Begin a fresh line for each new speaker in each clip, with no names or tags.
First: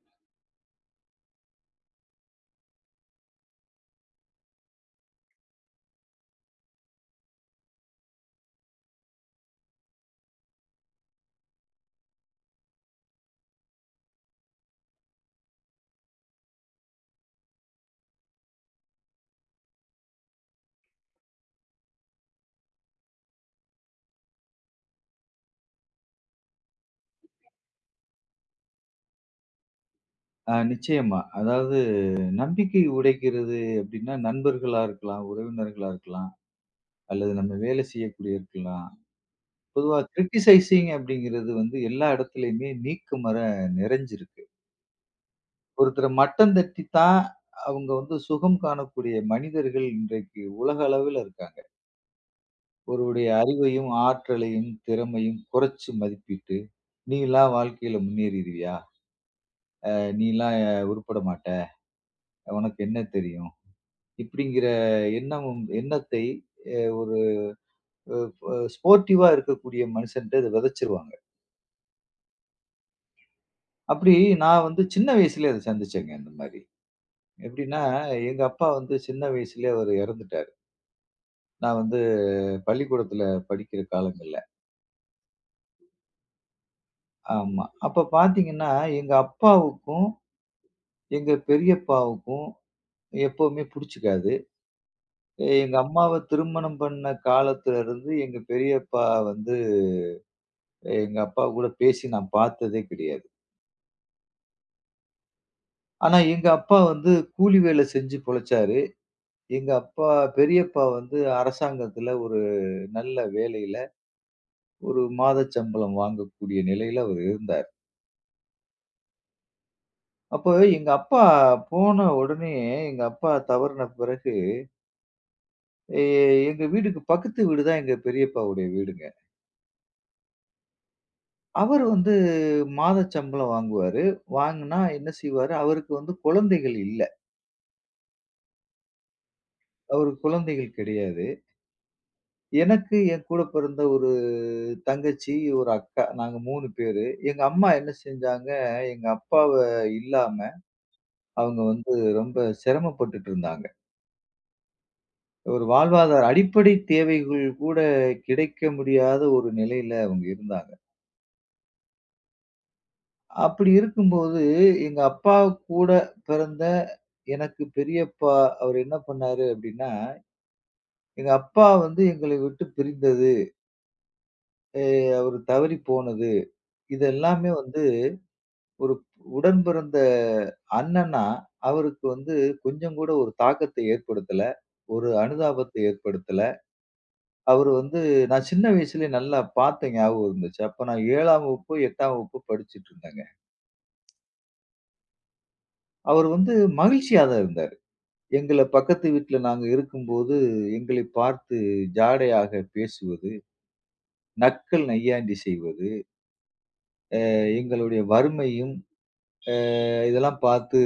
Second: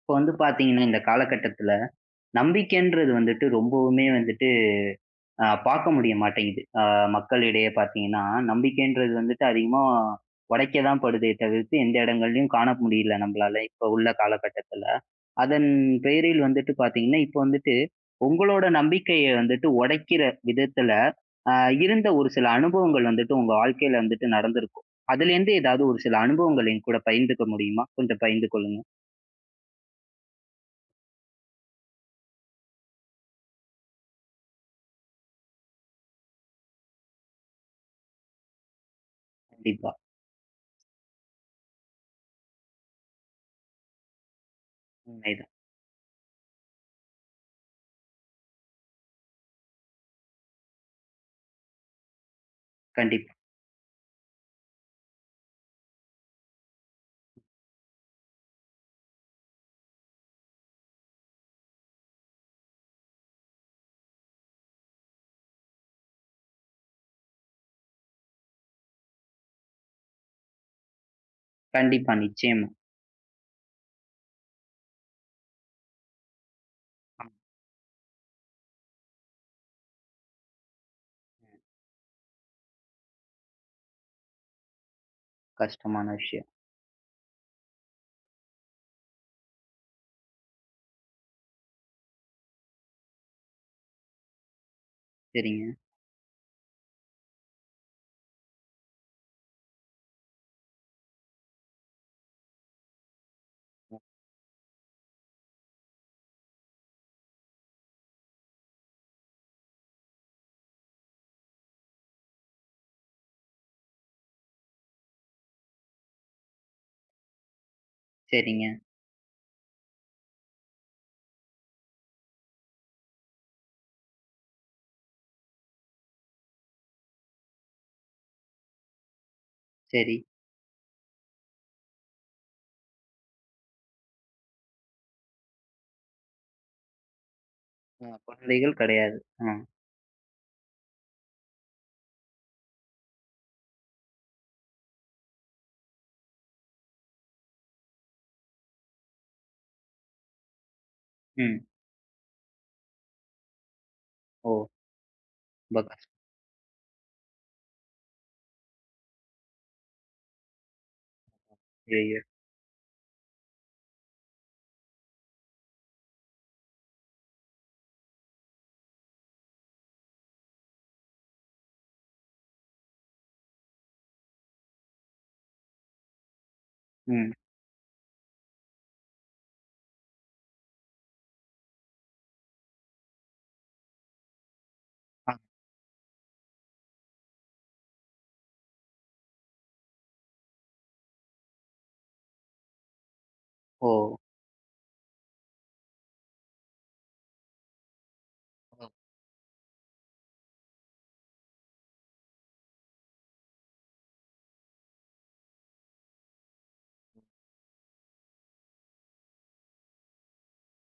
இப்ப வந்து பார்த்தீங்கன்னா, இந்த காலகட்டத்தில நம்பிக்கைன்றது வந்துட்டு ரொம்பவுமே வந்துட்டு பார்க்க முடிய மாட்டேங்குது. மக்களிடையே பார்த்தீங்கன்னா, நம்பிக்கைன்றது வந்துட்டு அதிகமா உடைக்க தான் படுதே தவிர்த்து, எந்த இடங்கள்லயும் காண முடியல நம்மளால, இப்ப உள்ள காலகட்டத்தில. அதன் பெயரில் வந்துட்டு பார்த்தீங்கன்னா, இப்ப வந்துட்டு உங்களோட நம்பிக்கைய வந்துட்டு உடைக்கிற விதத்தில, அ இருந்த ஒரு சில அனுபவங்கள் வந்துட்டு உங்க வாழ்க்கையில வந்துட்டு நடந்திருக்கும். அதுலேருந்து ஏதாவது ஒரு சில அனுபவங்கள் என்கூட பகிர்ந்துக்க முடியுமா? கொஞ்சம் பகிர்ந்து கொள்ளுங்க.
ஆ, நிச்சயமா. அதாவது நம்பிக்கை உடைக்கிறது அப்டின்னா, நண்பர்களா இருக்கலாம், உறவினர்களா இருக்கலாம், அல்லது நம்ம வேலை செய்யக்கூடிய இருக்கலாம்.
கண்டிப்பா.
பொதுவா கிரிட்டிசைசிங் அப்படிங்கிறது வந்து எல்லா இடத்துலயுமே நீக்கமற நிறைஞ்சிருக்கு.
உண்மைதான்.
ஒருத்தர மட்டம் தட்டி தான் அவங்க வந்து சுகம் காணக்கூடிய மனிதர்கள் இன்றைக்கு உலக அளவில இருக்காங்க. ஒருவருடைய
கண்டிப்பா.
அறிவையும், ஆற்றலையும், திறமையும் குறைச்சு மதிப்பிட்டு, "நீலாம் வாழ்க்கையில முன்னேறிருவியா? நீலாம் உருப்பட மாட்ட. உனக்கு என்ன தெரியும்?" இப்படிங்கிற எண்ணம் எண்ணத்தை அ ஒரு அ அ ஸ்போர்ட்டிவா இருக்கக்கூடிய மனுஷன்ட்ட இத விதைச்சிருவாங்க.
கண்டிப்பா, நிச்சயமா.
அப்படி நான் வந்து சின்ன வயசுலயே அத சந்திச்சேங்க இந்த மாரி.
ஆமா,
எப்படின்னா, எங்க அப்பா வந்து சின்ன வயசுலயே அவரு இறந்துட்டாரு. நான் வந்து பள்ளிக்கூடத்துல படிக்கிற காலங்கள்ல.
கஷ்டமான விஷயம்.
ஆமா. அப்ப பார்த்தீங்கன்னா, எங்க அப்பாவுக்கும், எங்க பெரியப்பாவுக்கும் எப்பவுமே புடிச்சுக்காது.
சரிங்க,
எங்க அம்மாவ திருமணம் பண்ண காலத்துல இருந்து எங்க பெரியப்பா வந்து எங்க அப்பா கூட பேசி நான் பார்த்ததே கிடையாது. ஆனா எங்க அப்பா வந்து கூலி வேலை செஞ்சு பொழைச்சாரு. எங்க அப்பா பெரியப்பா வந்து அரசாங்கத்துல ஒரு நல்ல வேலையில, ஒரு மாத சம்பளம் வாங்கக்கூடிய நிலையில அவர் இருந்தார்.
சரிங்க,
அப்போ எங்க அப்பா போன உடனே, எங்க அப்பா தவறின பிறகு, எ எங்க வீட்டுக்கு பக்கத்து வீடு தான் எங்க பெரியப்பாவுடைய வீடுங்க.
சரி.
அவர் வந்து மாத சம்பளம் வாங்குவாரு. வாங்குனா என்ன செய்வாரு, அவருக்கு வந்து குழந்தைகள் இல்ல.
குழந்தைகள் கிடையாது. ஆ,
அவருக்கு குழந்தைகள் கிடையாது. எனக்கு என் கூட பிறந்த ஒரு தங்கச்சி, ஒரு அக்கா. நாங்க 3 பேரு. எங்க அம்மா என்ன செஞ்சாங்க, எங்க அப்பாவ இல்லாம, அவங்க
ம்.
வந்து ரொம்ப சிரமப்பட்டுட்டு இருந்தாங்க.
ஓ!
ஒரு
ரொம்ப கஷ்டம்.
வாழ்வாதார அடிப்படை தேவைகள் கூட கிடைக்க முடியாத ஒரு நிலையில அவங்க இருந்தாங்க.
ஐயய்யோ!
அப்படி இருக்கும்போது, எங்க அப்பா கூட பிறந்த எனக்கு பெரியப்பா, அவர் என்ன பண்ணாரு அப்படின்னா, எங்க அப்பா வந்து எங்களை விட்டு பிரிந்தது, எ அவரு தவறி போனது, இது
ம்.
எல்லாமே வந்து ஒரு உடன் பிறந்த அண்ணன்னா, அவருக்கு வந்து கொஞ்சம் கூட ஒரு தாக்கத்தை ஏற்படுத்தல. ஒரு
அ,
அனுதாபத்தை ஏற்படுத்தல. அவரு வந்து நான் சின்ன வயசுலயே நல்லா பார்த்த ஞாபகம் இருந்துச்சு. அப்ப நான் 7ஆம் வகுப்பு, 8ஆம் வகுப்பு படிச்சுட்ருந்தேங்க.
ஓ!
அவரு வந்து மகிழ்ச்சியா தான் இருந்தாரு. எங்கள
ஓ!
பக்கத்து வீட்ல நாங்க இருக்கும்போது, எங்களை பார்த்து ஜாடையாக பேசுவது, நக்கல் நையாண்டி செய்வது, எங்களுடைய வறுமையும், அ இதெல்லாம் பார்த்து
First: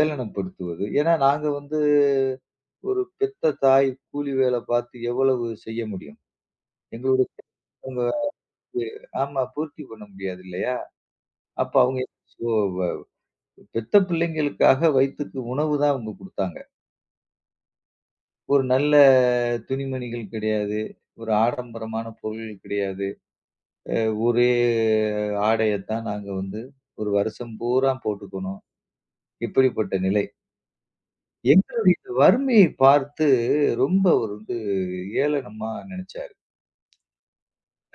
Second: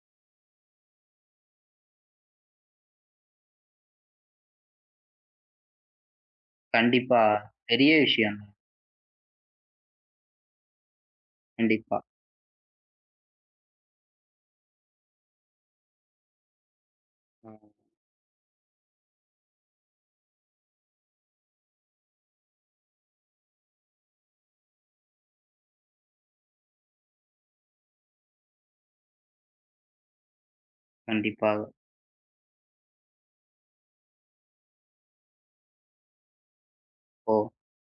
ஏளனப்படுத்துவது. ஏன்னா, நாங்க வந்து ஒரு பெத்த தாய் கூலி வேலை பார்த்து எவ்வளவு செய்ய முடியும்?
கண்டிப்பா.
எங்களுடைய
பெரிய
அவங்க
விஷயம்.
வந்து ஆமா பூர்த்தி பண்ண முடியாது இல்லையா? அப்ப
கண்டிப்பா.
அவங்க சோ வ பெத்த பிள்ளைங்களுக்காக வயித்துக்கு உணவு தான் அவங்க குடுத்தாங்க.
அ,
ஒரு நல்ல துணிமணிகள் கிடையாது. ஒரு ஆடம்பரமான பொருள்கள் கிடையாது. ஒரே ஆடையத்தான் நாங்க வந்து ஒரு வருஷம் பூரா போட்டுக்கணும். இப்படிப்பட்ட நிலை.
கண்டிப்பா.
எங்களுடைய இந்த வறுமையை பார்த்து ரொம்ப ஒரு வந்து ஏளனமா நினைச்சாரு.
ஓ!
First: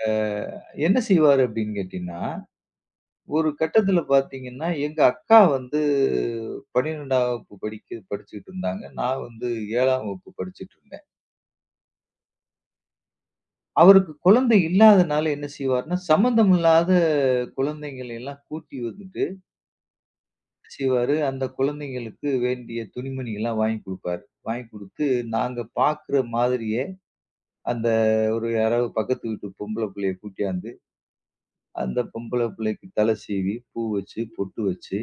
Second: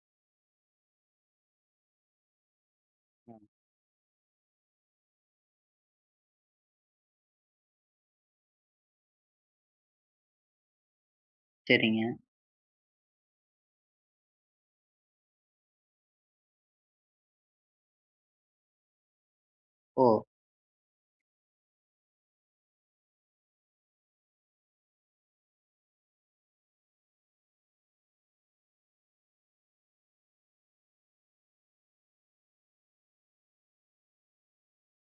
அ என்ன செய்வாரு அப்படின்னு கேட்டீங்கன்னா,
ம்.
ஒரு கட்டத்தில பார்த்தீங்கன்னா, எங்க அக்கா வந்து 12ஆம் வகுப்பு படிச்சுட்டு இருந்தாங்க. நான் வந்து 7ஆம் வகுப்பு படிச்சுட்டு இருந்தேன்.
சரிங்க.
அவருக்கு குழந்தை இல்லாதனால என்ன செய்வாருன்னா, சம்மந்தம் இல்லாத குழந்தைங்கள எல்லாம் கூட்டி வந்துட்டு
ஓ!
என்ன செய்வாரு, அந்த குழந்தைங்களுக்கு வேண்டிய துணிமணிகள்லாம் வாங்கி குடுப்பாரு. வாங்கி குடுத்து நாங்க பார்க்குற மாதிரியே அந்த ஒரு யாராவது பக்கத்து வீட்டு பொம்பள புள்ளைய கூட்டியாந்து, அந்த பொம்பள புள்ளைக்கு தலை சீவி, பூ வச்சு, பொட்டு வச்சு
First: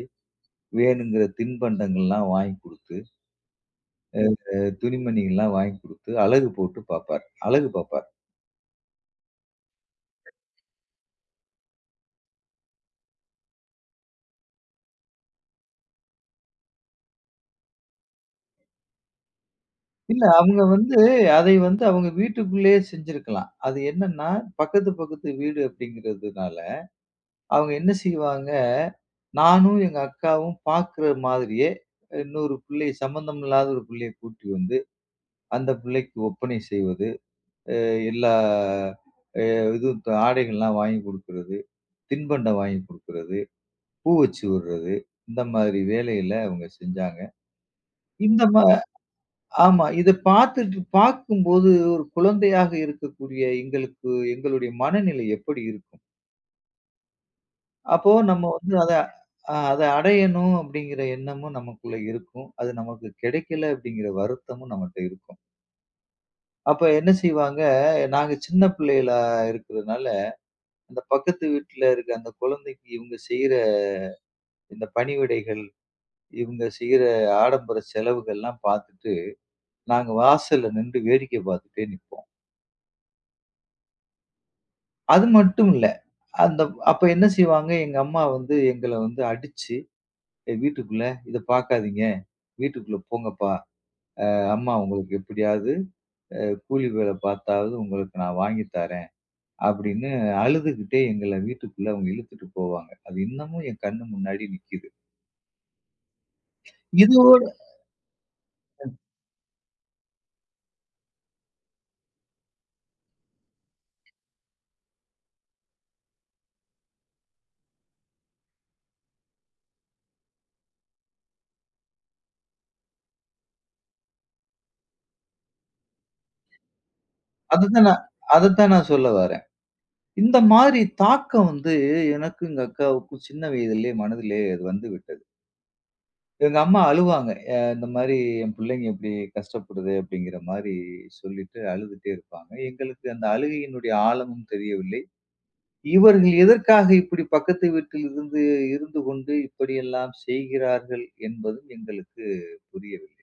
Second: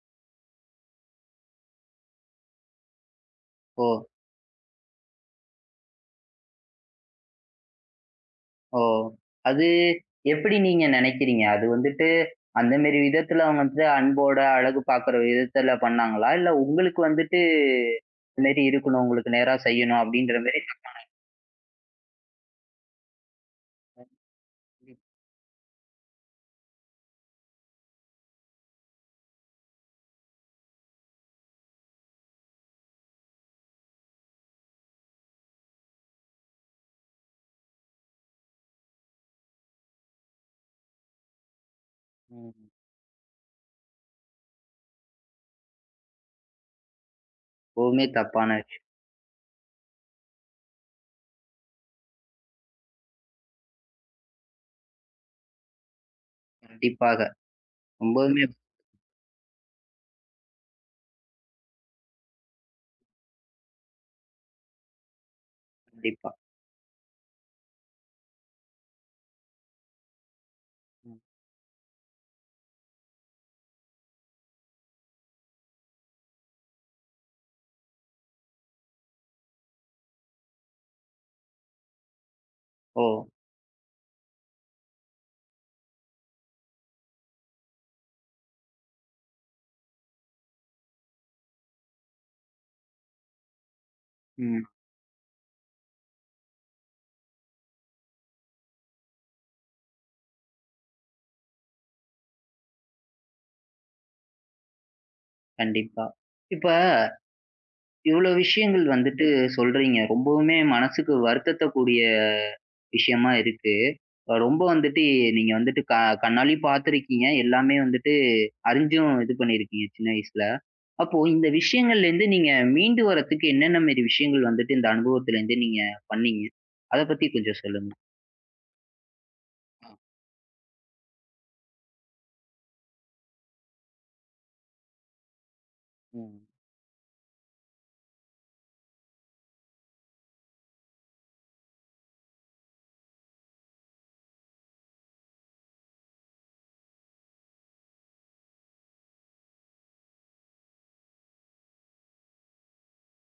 வேணுங்கிற தின்பண்டங்கள்லாம் வாங்கி குடுத்து,
ஓ!
துணிமணிகள்லாம் வாங்கி குடுத்து அழகு போட்டு பாப்பார். அழகு பாப்பார்.
ஓ! அது எப்படி நீங்க நினைக்கிறீங்க? அது வந்துட்டு அந்த மாரி விதத்துல அவங்க வந்து அன்போட அழகு பார்க்குற விதத்துல பண்ணாங்களா? இல்ல உங்களுக்கு வந்துட்டு இது மாரி இருக்கணும், உங்களுக்கு நேரா செய்யணும்
இல்ல
அப்படின்ற
அவங்க
மாரி
வந்து அதை வந்து அவங்க வீட்டுக்குள்ளேயே செஞ்சிருக்கலாம். அது என்னன்னா, பக்கத்து பக்கத்து வீடு அப்படிங்கிறதுனால, அவங்க என்ன செய்வாங்க, நானும் எங்க அக்காவும் பாக்குற மாதிரியே இன்னொரு பிள்ளைய சம்பந்தம் இல்லாத ஒரு பிள்ளைய கூட்டி வந்து, அந்த பிள்ளைக்கு ஒப்பனை செய்வது, அ எல்லா அ இது ஆடைகள்லாம் வாங்கி குடுக்கிறது,
ம்.
தின்பண்டம் வாங்கி குடுக்கிறது. பூ வச்சு விடுறது. இந்த மாதிரி வேலையில அவங்க செஞ்சாங்க.
எப்பவுமே
இந்த
தப்பான
மா ஆமா. இத பார்த்துட்டு பார்க்கும்போது ஒரு குழந்தையாக இருக்கக்கூடிய எங்களுக்கு எங்களுடைய மனநிலை எப்படி இருக்கும்?
கண்டிப்பாக.
அப்போ நம்ம
ரொம்பவுமே
வந்து அத அடையணும் அப்படிங்கிற எண்ணமும் நமக்குள்ள இருக்கும். அது நமக்கு கிடைக்கல அப்படிங்கிற வருத்தமும் நம்மட்ட இருக்கும்.
கண்டிப்பா.
அப்ப என்ன செய்வாங்க, நாங்க சின்ன பிள்ளைகளா இருக்கிறதுனால, அந்த
ம்.
பக்கத்து வீட்ல இருக்க அந்த குழந்தைக்கு இவங்க செய்ற இந்த பணிவிடைகள், இவங்க செய்ற ஆடம்பர செலவுகள்லாம் பார்த்துட்டு நாங்க வாசல்ல நின்று வேடிக்கை பார்த்துட்டே நிப்போம்.
ஓ!
அது மட்டும் இல்ல. அந்த அப்ப என்ன செய்வாங்க, எங்க அம்மா வந்து எங்கள வந்து அடிச்சு, "ஏய் வீட்டுக்குள்ள இத பார்க்காதீங்க. வீட்டுக்குள்ள போங்கப்பா.
ம்.
அம்மா உங்களுக்கு எப்படியாவது கூலி வேல பார்த்தாவது உங்களுக்கு நான் வாங்கி தரேன்." அப்படின்னு அழுதுகிட்டே எங்கள வீட்டுக்குள்ள அவங்க இழுத்துட்டு போவாங்க. அது இன்னமும் என் கண்ணு முன்னாடி நிக்குது.
கண்டிப்பா. இப்ப
இதோட
இவ்ளோ விஷயங்கள் வந்துட்டு சொல்றீங்க. ரொம்பவுமே மனசுக்கு வருத்தத்த கூடிய விஷயமா இருக்கு. ரொம்ப வந்துட்டு நீங்க வந்துட்டு கண்ணாலயும் பார்த்துருக்கீங்க. எல்லாமே வந்துட்டு அறிஞ்சும் இது பண்ணியிருக்கீங்க சின்ன வயசுல. அப்போ இந்த விஷயங்கள்லேருந்து நீங்க மீண்டு வரதுக்கு என்னென்ன மாரி விஷயங்கள் வந்துட்டு இந்த அனுபவத்துலேருந்து நீங்க பண்ணீங்க? அத பத்தி கொஞ்சம்
அதத்தான்
சொல்லுங்க.
நான் அதத்தான் நான் சொல்ல வரேன். இந்த மாதிரி தாக்கம் வந்து எனக்கும் எங்க அக்காவுக்கும் சின்ன வயதிலே மனதிலே அது வந்து விட்டது.
ம்.
எங்க அம்மா அழுவாங்க. இந்த மாரி என் பிள்ளைங்க இப்படி கஷ்டப்படுது அப்படிங்கிற மாரி சொல்லிட்டு அழுதுட்டே இருப்பாங்க. எங்களுக்கு அந்த அழுகையினுடைய ஆழமும் தெரியவில்லை. இவர்கள் எதற்காக இப்படி பக்கத்து வீட்டில் இருந்து இருந்து கொண்டு இப்படியெல்லாம் செய்கிறார்கள் என்பதும் எங்களுக்கு புரியவில்லை.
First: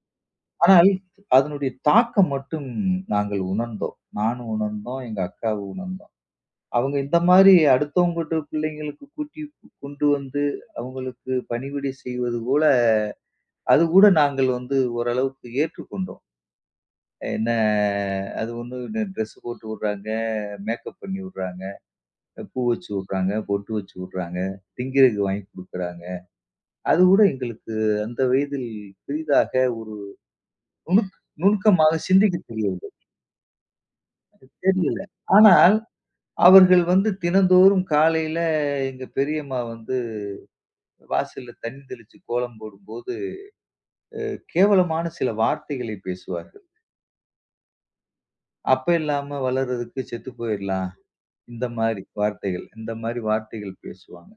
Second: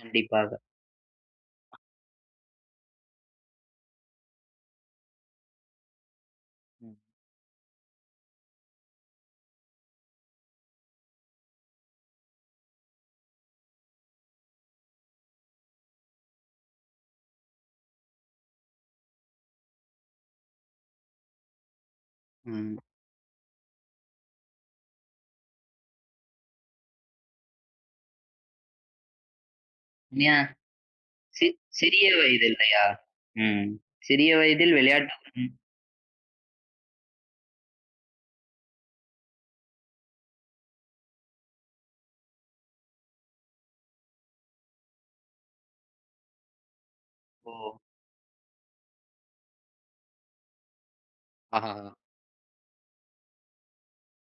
கண்டிப்பாக.
ஆனால் அதனுடைய தாக்கம் மட்டும் நாங்கள் உணர்ந்தோம். நானும் உணர்ந்தோம், எங்க அக்காவும் உணர்ந்தோம். அவங்க
ம்.
இந்த மாரி அடுத்தவங்க வீட்டு பிள்ளைங்களுக்கு கூட்டி கொண்டு வந்து அவங்களுக்கு பணிவிடை செய்வது போல அதுகூட நாங்கள் வந்து ஓரளவுக்கு ஏற்றுக்கொண்டோம். என்ன அது ஒண்ணு ட்ரெஸ் போட்டு விடுறாங்க, மேக்கப் பண்ணி விடுறாங்க, பூ
ம்.
வச்சு விடுறாங்க, பொட்டு வச்சு விடுறாங்க, திங்கிறதுக்கு வாங்கி குடுக்குறாங்க. அதுகூட எங்களுக்கு அந்த வயதில் பெரிதாக ஒரு
ஏன்
நுணுக்
சி
நுணுக்கமாக
சிறிய
சிந்திக்கத்
வயதில்லையா?
தெரியவில்லை.
ம். சிறிய வயதில்
தெரியல.
விளையாட்டு ம்.
ஆனால் அவர்கள் வந்து தினந்தோறும் காலையில எங்க பெரியம்மா வந்து வாசல்ல தண்ணி தெளிச்சு கோலம் போடும்போது, கேவலமான சில வார்த்தைகளை பேசுவார்கள்.
ஓ!
"அப்ப இல்லாம வளர்றதுக்கு செத்து போயிரலாம்." இந்த
ஆஹாஹா!
மாரி வார்த்தைகள், இந்த மாரி வார்த்தைகள் பேசுவாங்க.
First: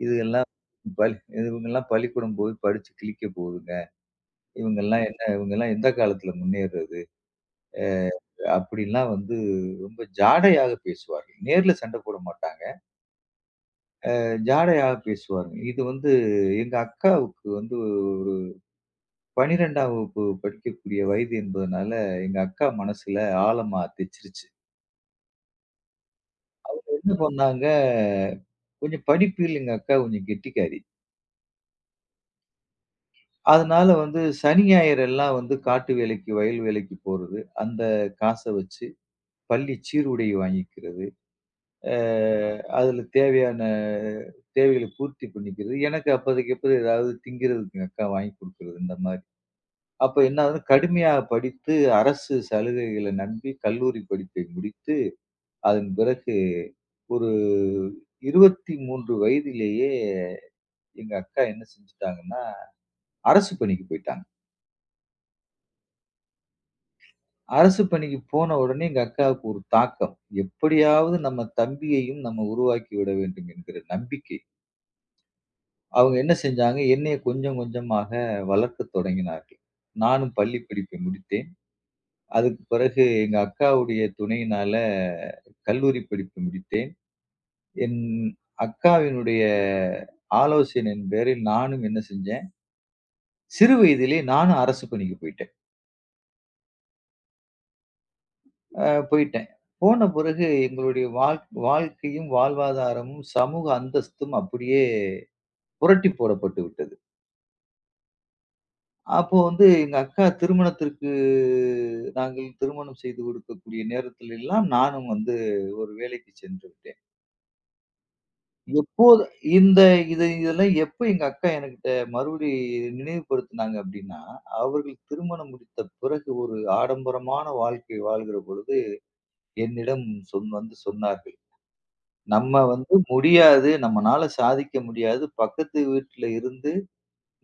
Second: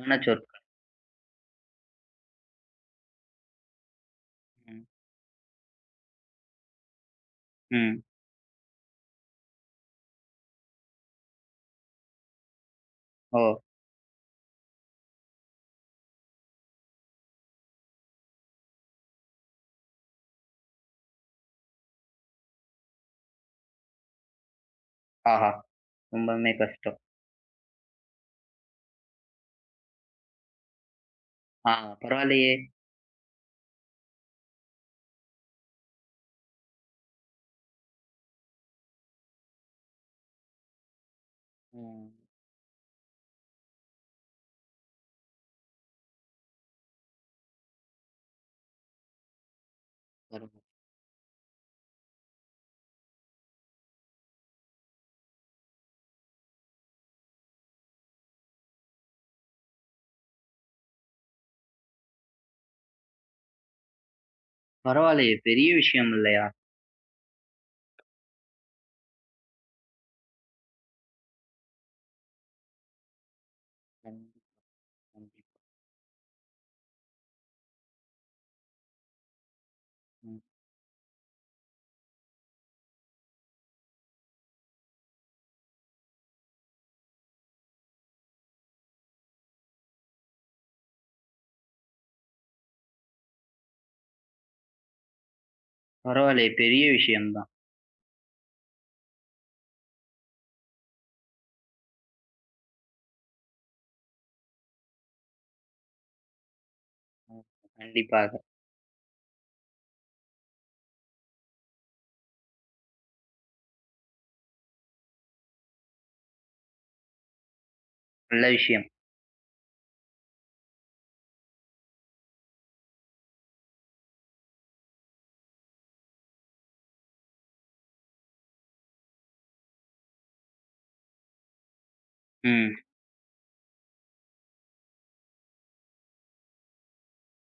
ஆன
இது எல்லாம்
சொற்கள்.
பள்ளி இவங்கலாம் பள்ளிக்கூடம் போய் படிச்சு கிழிக்க போகுதுங்க.
ம்.
இவங்கலாம் எந்த காலத்துல முன்னேறது?
ம்.
அப்படிலாம் வந்து ரொம்ப ஜாடையாக பேசுவார்கள். நேர்ல சண்டை போட மாட்டாங்க.
ஓ!
ஜாடையாக பேசுவாங்க. இது வந்து எங்க அக்காவுக்கு வந்து ஒரு 12ஆம் வகுப்பு படிக்கக்கூடிய வயது என்பதனால, எங்க அக்கா மனசுல ஆழமா தெச்சிருச்சு.
ஆஹா! ரொம்பவுமே கஷ்டம்.
என்ன பண்ணாங்க, கொஞ்சம் படிப்பில் எங்க அக்கா கொஞ்சம் கெட்டிக்காரி.
ஆ பரவாயில்லையே!
அதனால வந்து சனி, ஞாயிறு எல்லாம் வந்து காட்டு வேலைக்கு, வயல் வேலைக்கு போறது. அந்த காச வச்சு பள்ளி சீருடை வாங்கிக்கிறது. அ
ம்.
அதுல தேவையான தேவைகள பூர்த்தி பண்ணிக்கிறது. எனக்கு அப்போதைக்கு அப்போ ஏதாவது திங்கிறதுக்கு எங்க அக்கா வாங்கி குடுக்குறது, இந்த மாரி. அப்ப என்ன
பரவா
ஆகுது, கடுமையா படித்து அரசு சலுகைகள நம்பி கல்லூரி படிப்பை முடித்து, அதன் பிறகு ஒரு 23 வயதிலேயே எங்க அக்கா என்ன செஞ்சுட்டாங்கன்னா, அரசு பணிக்கு போயிட்டாங்க.
பரவாயில்லையே! பெரிய விஷயம் இல்லையா?
அரசு பணிக்கு போன உடனே எங்க அக்காவுக்கு ஒரு தாக்கம். எப்படியாவது நம்ம தம்பியையும் நம்ம உருவாக்கி விட வேண்டும் என்கிற நம்பிக்கை.
கண்டிப்பா, கண்டிப்பா.
அவங்க என்ன செஞ்சாங்க, என்னைய கொஞ்சம் கொஞ்சமாக வளர்க்கத் தொடங்கினார்கள். நானும்
ம்.
பள்ளி படிப்பை முடித்தேன். அதுக்கு பிறகு எங்க அக்காவுடைய துணையினால கல்லூரி படிப்பு முடித்தேன். என் அக்காவினுடைய ஆலோசனையின் பேரில் நானும் என்ன செஞ்சேன், சிறு வயதிலே நானும் அரசு பணிக்கு போயிட்டேன்.
பரவாயில்லையே! பெரிய விஷயம் தான்.
அ போயிட்டேன். போன பிறகு எங்களுடைய வாழ்க்கையும், வாழ்வாதாரமும், சமூக அந்தஸ்தும் அப்படியே புரட்டி போடப்பட்டு விட்டது.
ம். கண்டிப்பாக.
அப்போ வந்து எங்க அக்கா திருமணத்திற்கு நாங்கள் திருமணம் செய்து கொடுக்கக்கூடிய நேரத்தில் எல்லாம் நானும் வந்து ஒரு வேலைக்கு சென்று விட்டேன்.
நல்ல விஷயம்.
எப்போது இந்த இது இதெல்லாம் எப்ப எங்க அக்கா எனக்கிட்ட மறுபடி நினைவுபடுத்தினாங்க அப்படின்னா, அவர்கள் திருமணம் முடித்த பிறகு ஒரு ஆடம்பரமான வாழ்க்கை வாழ்கிற பொழுது என்னிடம் வந்து சொன்னார்கள். நம்ம
ம்.
வந்து முடியாது. நம்மனால சாதிக்க முடியாது. பக்கத்து வீட்ல இருந்து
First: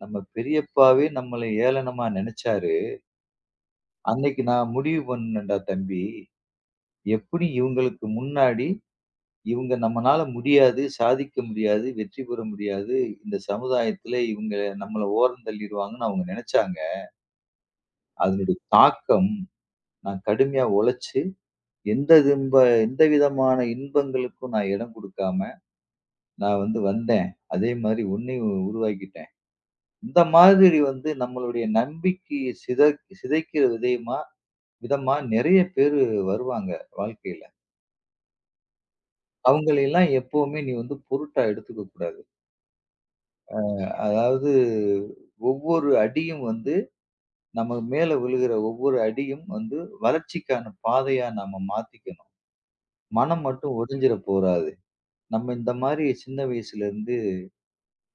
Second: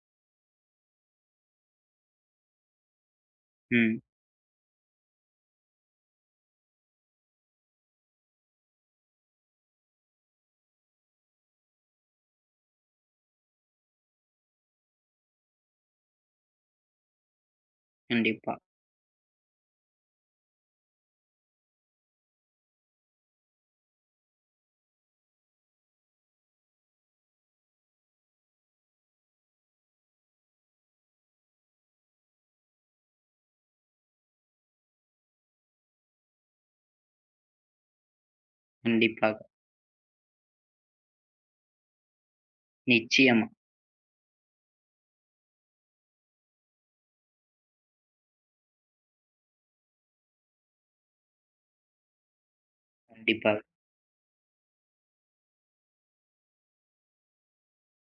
நம்ம பெரியப்பாவே நம்மள ஏளனமா நெனச்சாரு.
ம்.
அன்னைக்கு நான் முடிவு பண்ணேன்டா தம்பி. எப்படி இவங்களுக்கு முன்னாடி இவங்க நம்மனால முடியாது, சாதிக்க முடியாது, வெற்றி பெற முடியாது. இந்த சமுதாயத்துல இவங்க நம்மள ஓரந்தள்ளிருவாங்கன்னு அவங்க நெனச்சாங்க.
கண்டிப்பா,
அதனுடைய தாக்கம் நான் கடுமையா உழைச்சு எந்த திம்ப எந்த விதமான இன்பங்களுக்கும் நான் இடம் குடுக்காம நான் வந்து வந்தேன். அதே மாரி உன்னையும் உருவாக்கிட்டேன். இந்த மாதிரி வந்து நம்மளுடைய நம்பிக்கையை சிதைக்கிற விதமா நிறைய பேரு வருவாங்க வாழ்க்கையில.
கண்டிப்பாக.
அவங்களையெல்லாம் எப்பவுமே நீ வந்து பொருட்டா எடுத்துக்க கூடாது.
நிச்சயமா.
அதாவது ஒவ்வொரு அடியும் வந்து நம்ம மேல விழுகிற ஒவ்வொரு அடியும் வந்து வளர்ச்சிக்கான பாதையா நாம மாத்திக்கணும். மனம்
கண்டிப்பாக,
மட்டும் ஒடிஞ்சிற போறாது. நம்ம இந்த மாதிரி சின்ன வயசுல இருந்து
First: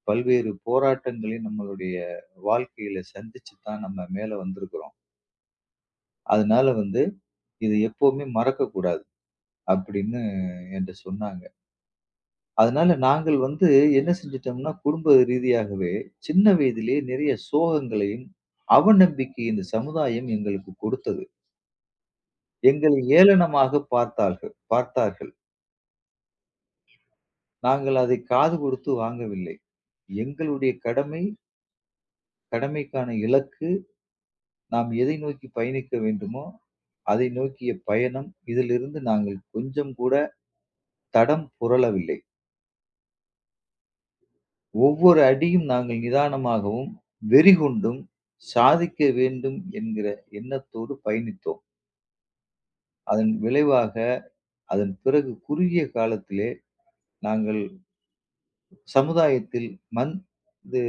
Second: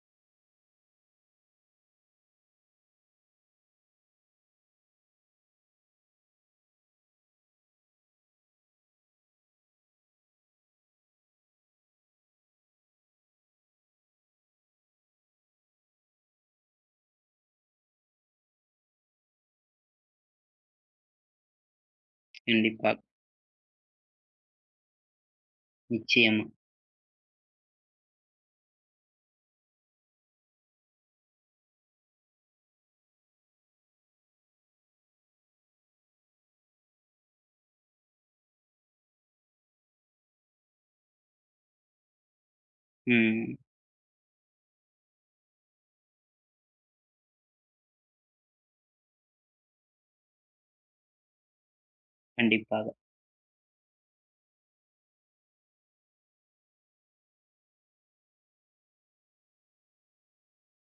பல்வேறு போராட்டங்களை நம்மளுடைய வாழ்க்கையில சந்திச்சு தான் நம்ம மேல வந்திருக்கிறோம். அதனால வந்து இது எப்பவுமே மறக்கக்கூடாது. அப்படின்னு என்ட்ட சொன்னாங்க. அதனால நாங்கள் வந்து என்ன செஞ்சுட்டோம்னா, குடும்ப ரீதியாகவே சின்ன வயதிலே நிறைய சோகங்களையும், அவநம்பிக்கை இந்த சமுதாயம் எங்களுக்கு கொடுத்தது. எங்களை
கண்டிப்பாக.
ஏளனமாக பார்த்தார்கள் பார்த்தார்கள்.
நிச்சயமா.
நாங்கள் அதை காது கொடுத்து வாங்கவில்லை. எங்களுடைய கடமை, கடமைக்கான இலக்கு, நாம் எதை நோக்கி பயணிக்க வேண்டுமோ, அதை நோக்கிய பயணம், இதிலிருந்து நாங்கள் கொஞ்சம் கூட தடம் புரளவில்லை.
ம்.
ஒவ்வொரு அடியும் நாங்கள் நிதானமாகவும், வெறிகொண்டும் சாதிக்க வேண்டும் என்கிற எண்ணத்தோடு பயணித்தோம்.
கண்டிப்பாக.
அதன் விளைவாக, அதன் பிறகு குறுகிய காலத்திலே நாங்கள் சமுதாயத்தில் மன் இது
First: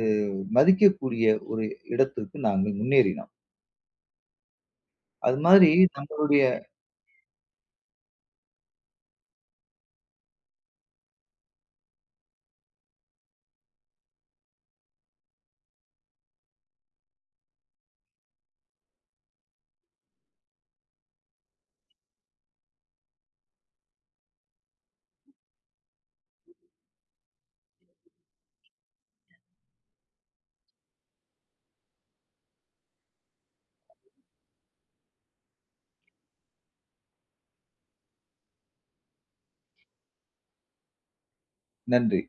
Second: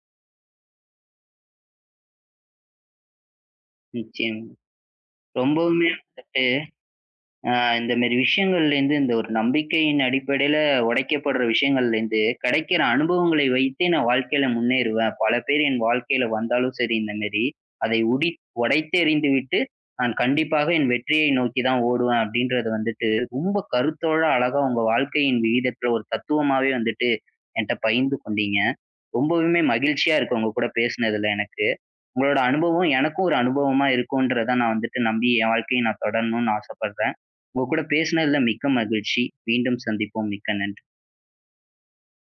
மதிக்கக்கூடிய ஒரு இடத்திற்கு நாங்கள் முன்னேறினோம்.
நிச்சயமா.
அது மாதிரி
ரொம்பவுமே
நம்மளுடைய
ஆ இந்த மாரி விஷயங்கள்லேருந்து, இந்த ஒரு நம்பிக்கையின் அடிப்படையில உடைக்கப்படுற விஷயங்கள்லேருந்து, கிடைக்கிற அனுபவங்களை வைத்தே நான் வாழ்க்கையில முன்னேறுவேன். பல பேர் என் வாழ்க்கையில வந்தாலும் சரி இந்த மாரி, அதை உடைத்தெறிந்துவிட்டு, நான் கண்டிப்பாக என் வெற்றியை நோக்கி தான் ஓடுவேன் அப்படின்றது வந்துட்டு, ரொம்ப கருத்தோட அழகா உங்க வாழ்க்கையின் விகிதத்தில ஒரு தத்துவமாவே வந்துட்டு என்ட்ட பகிர்ந்து கொண்டீங்க. ரொம்பவுமே மகிழ்ச்சியா இருக்கு உங்க கூட பேசினதுல எனக்கு. உங்களோட அனுபவம் எனக்கும் ஒரு அனுபவமா இருக்கும்ன்றத நான் வந்துட்டு நம்பி என் வாழ்க்கைய நான் தொடரணும்னு ஆசைப்படுறேன். உங்க கூட பேசினதுல மிக்க மகிழ்ச்சி. மீண்டும் சந்திப்போம். மிக்க நன்றி.
நன்றி.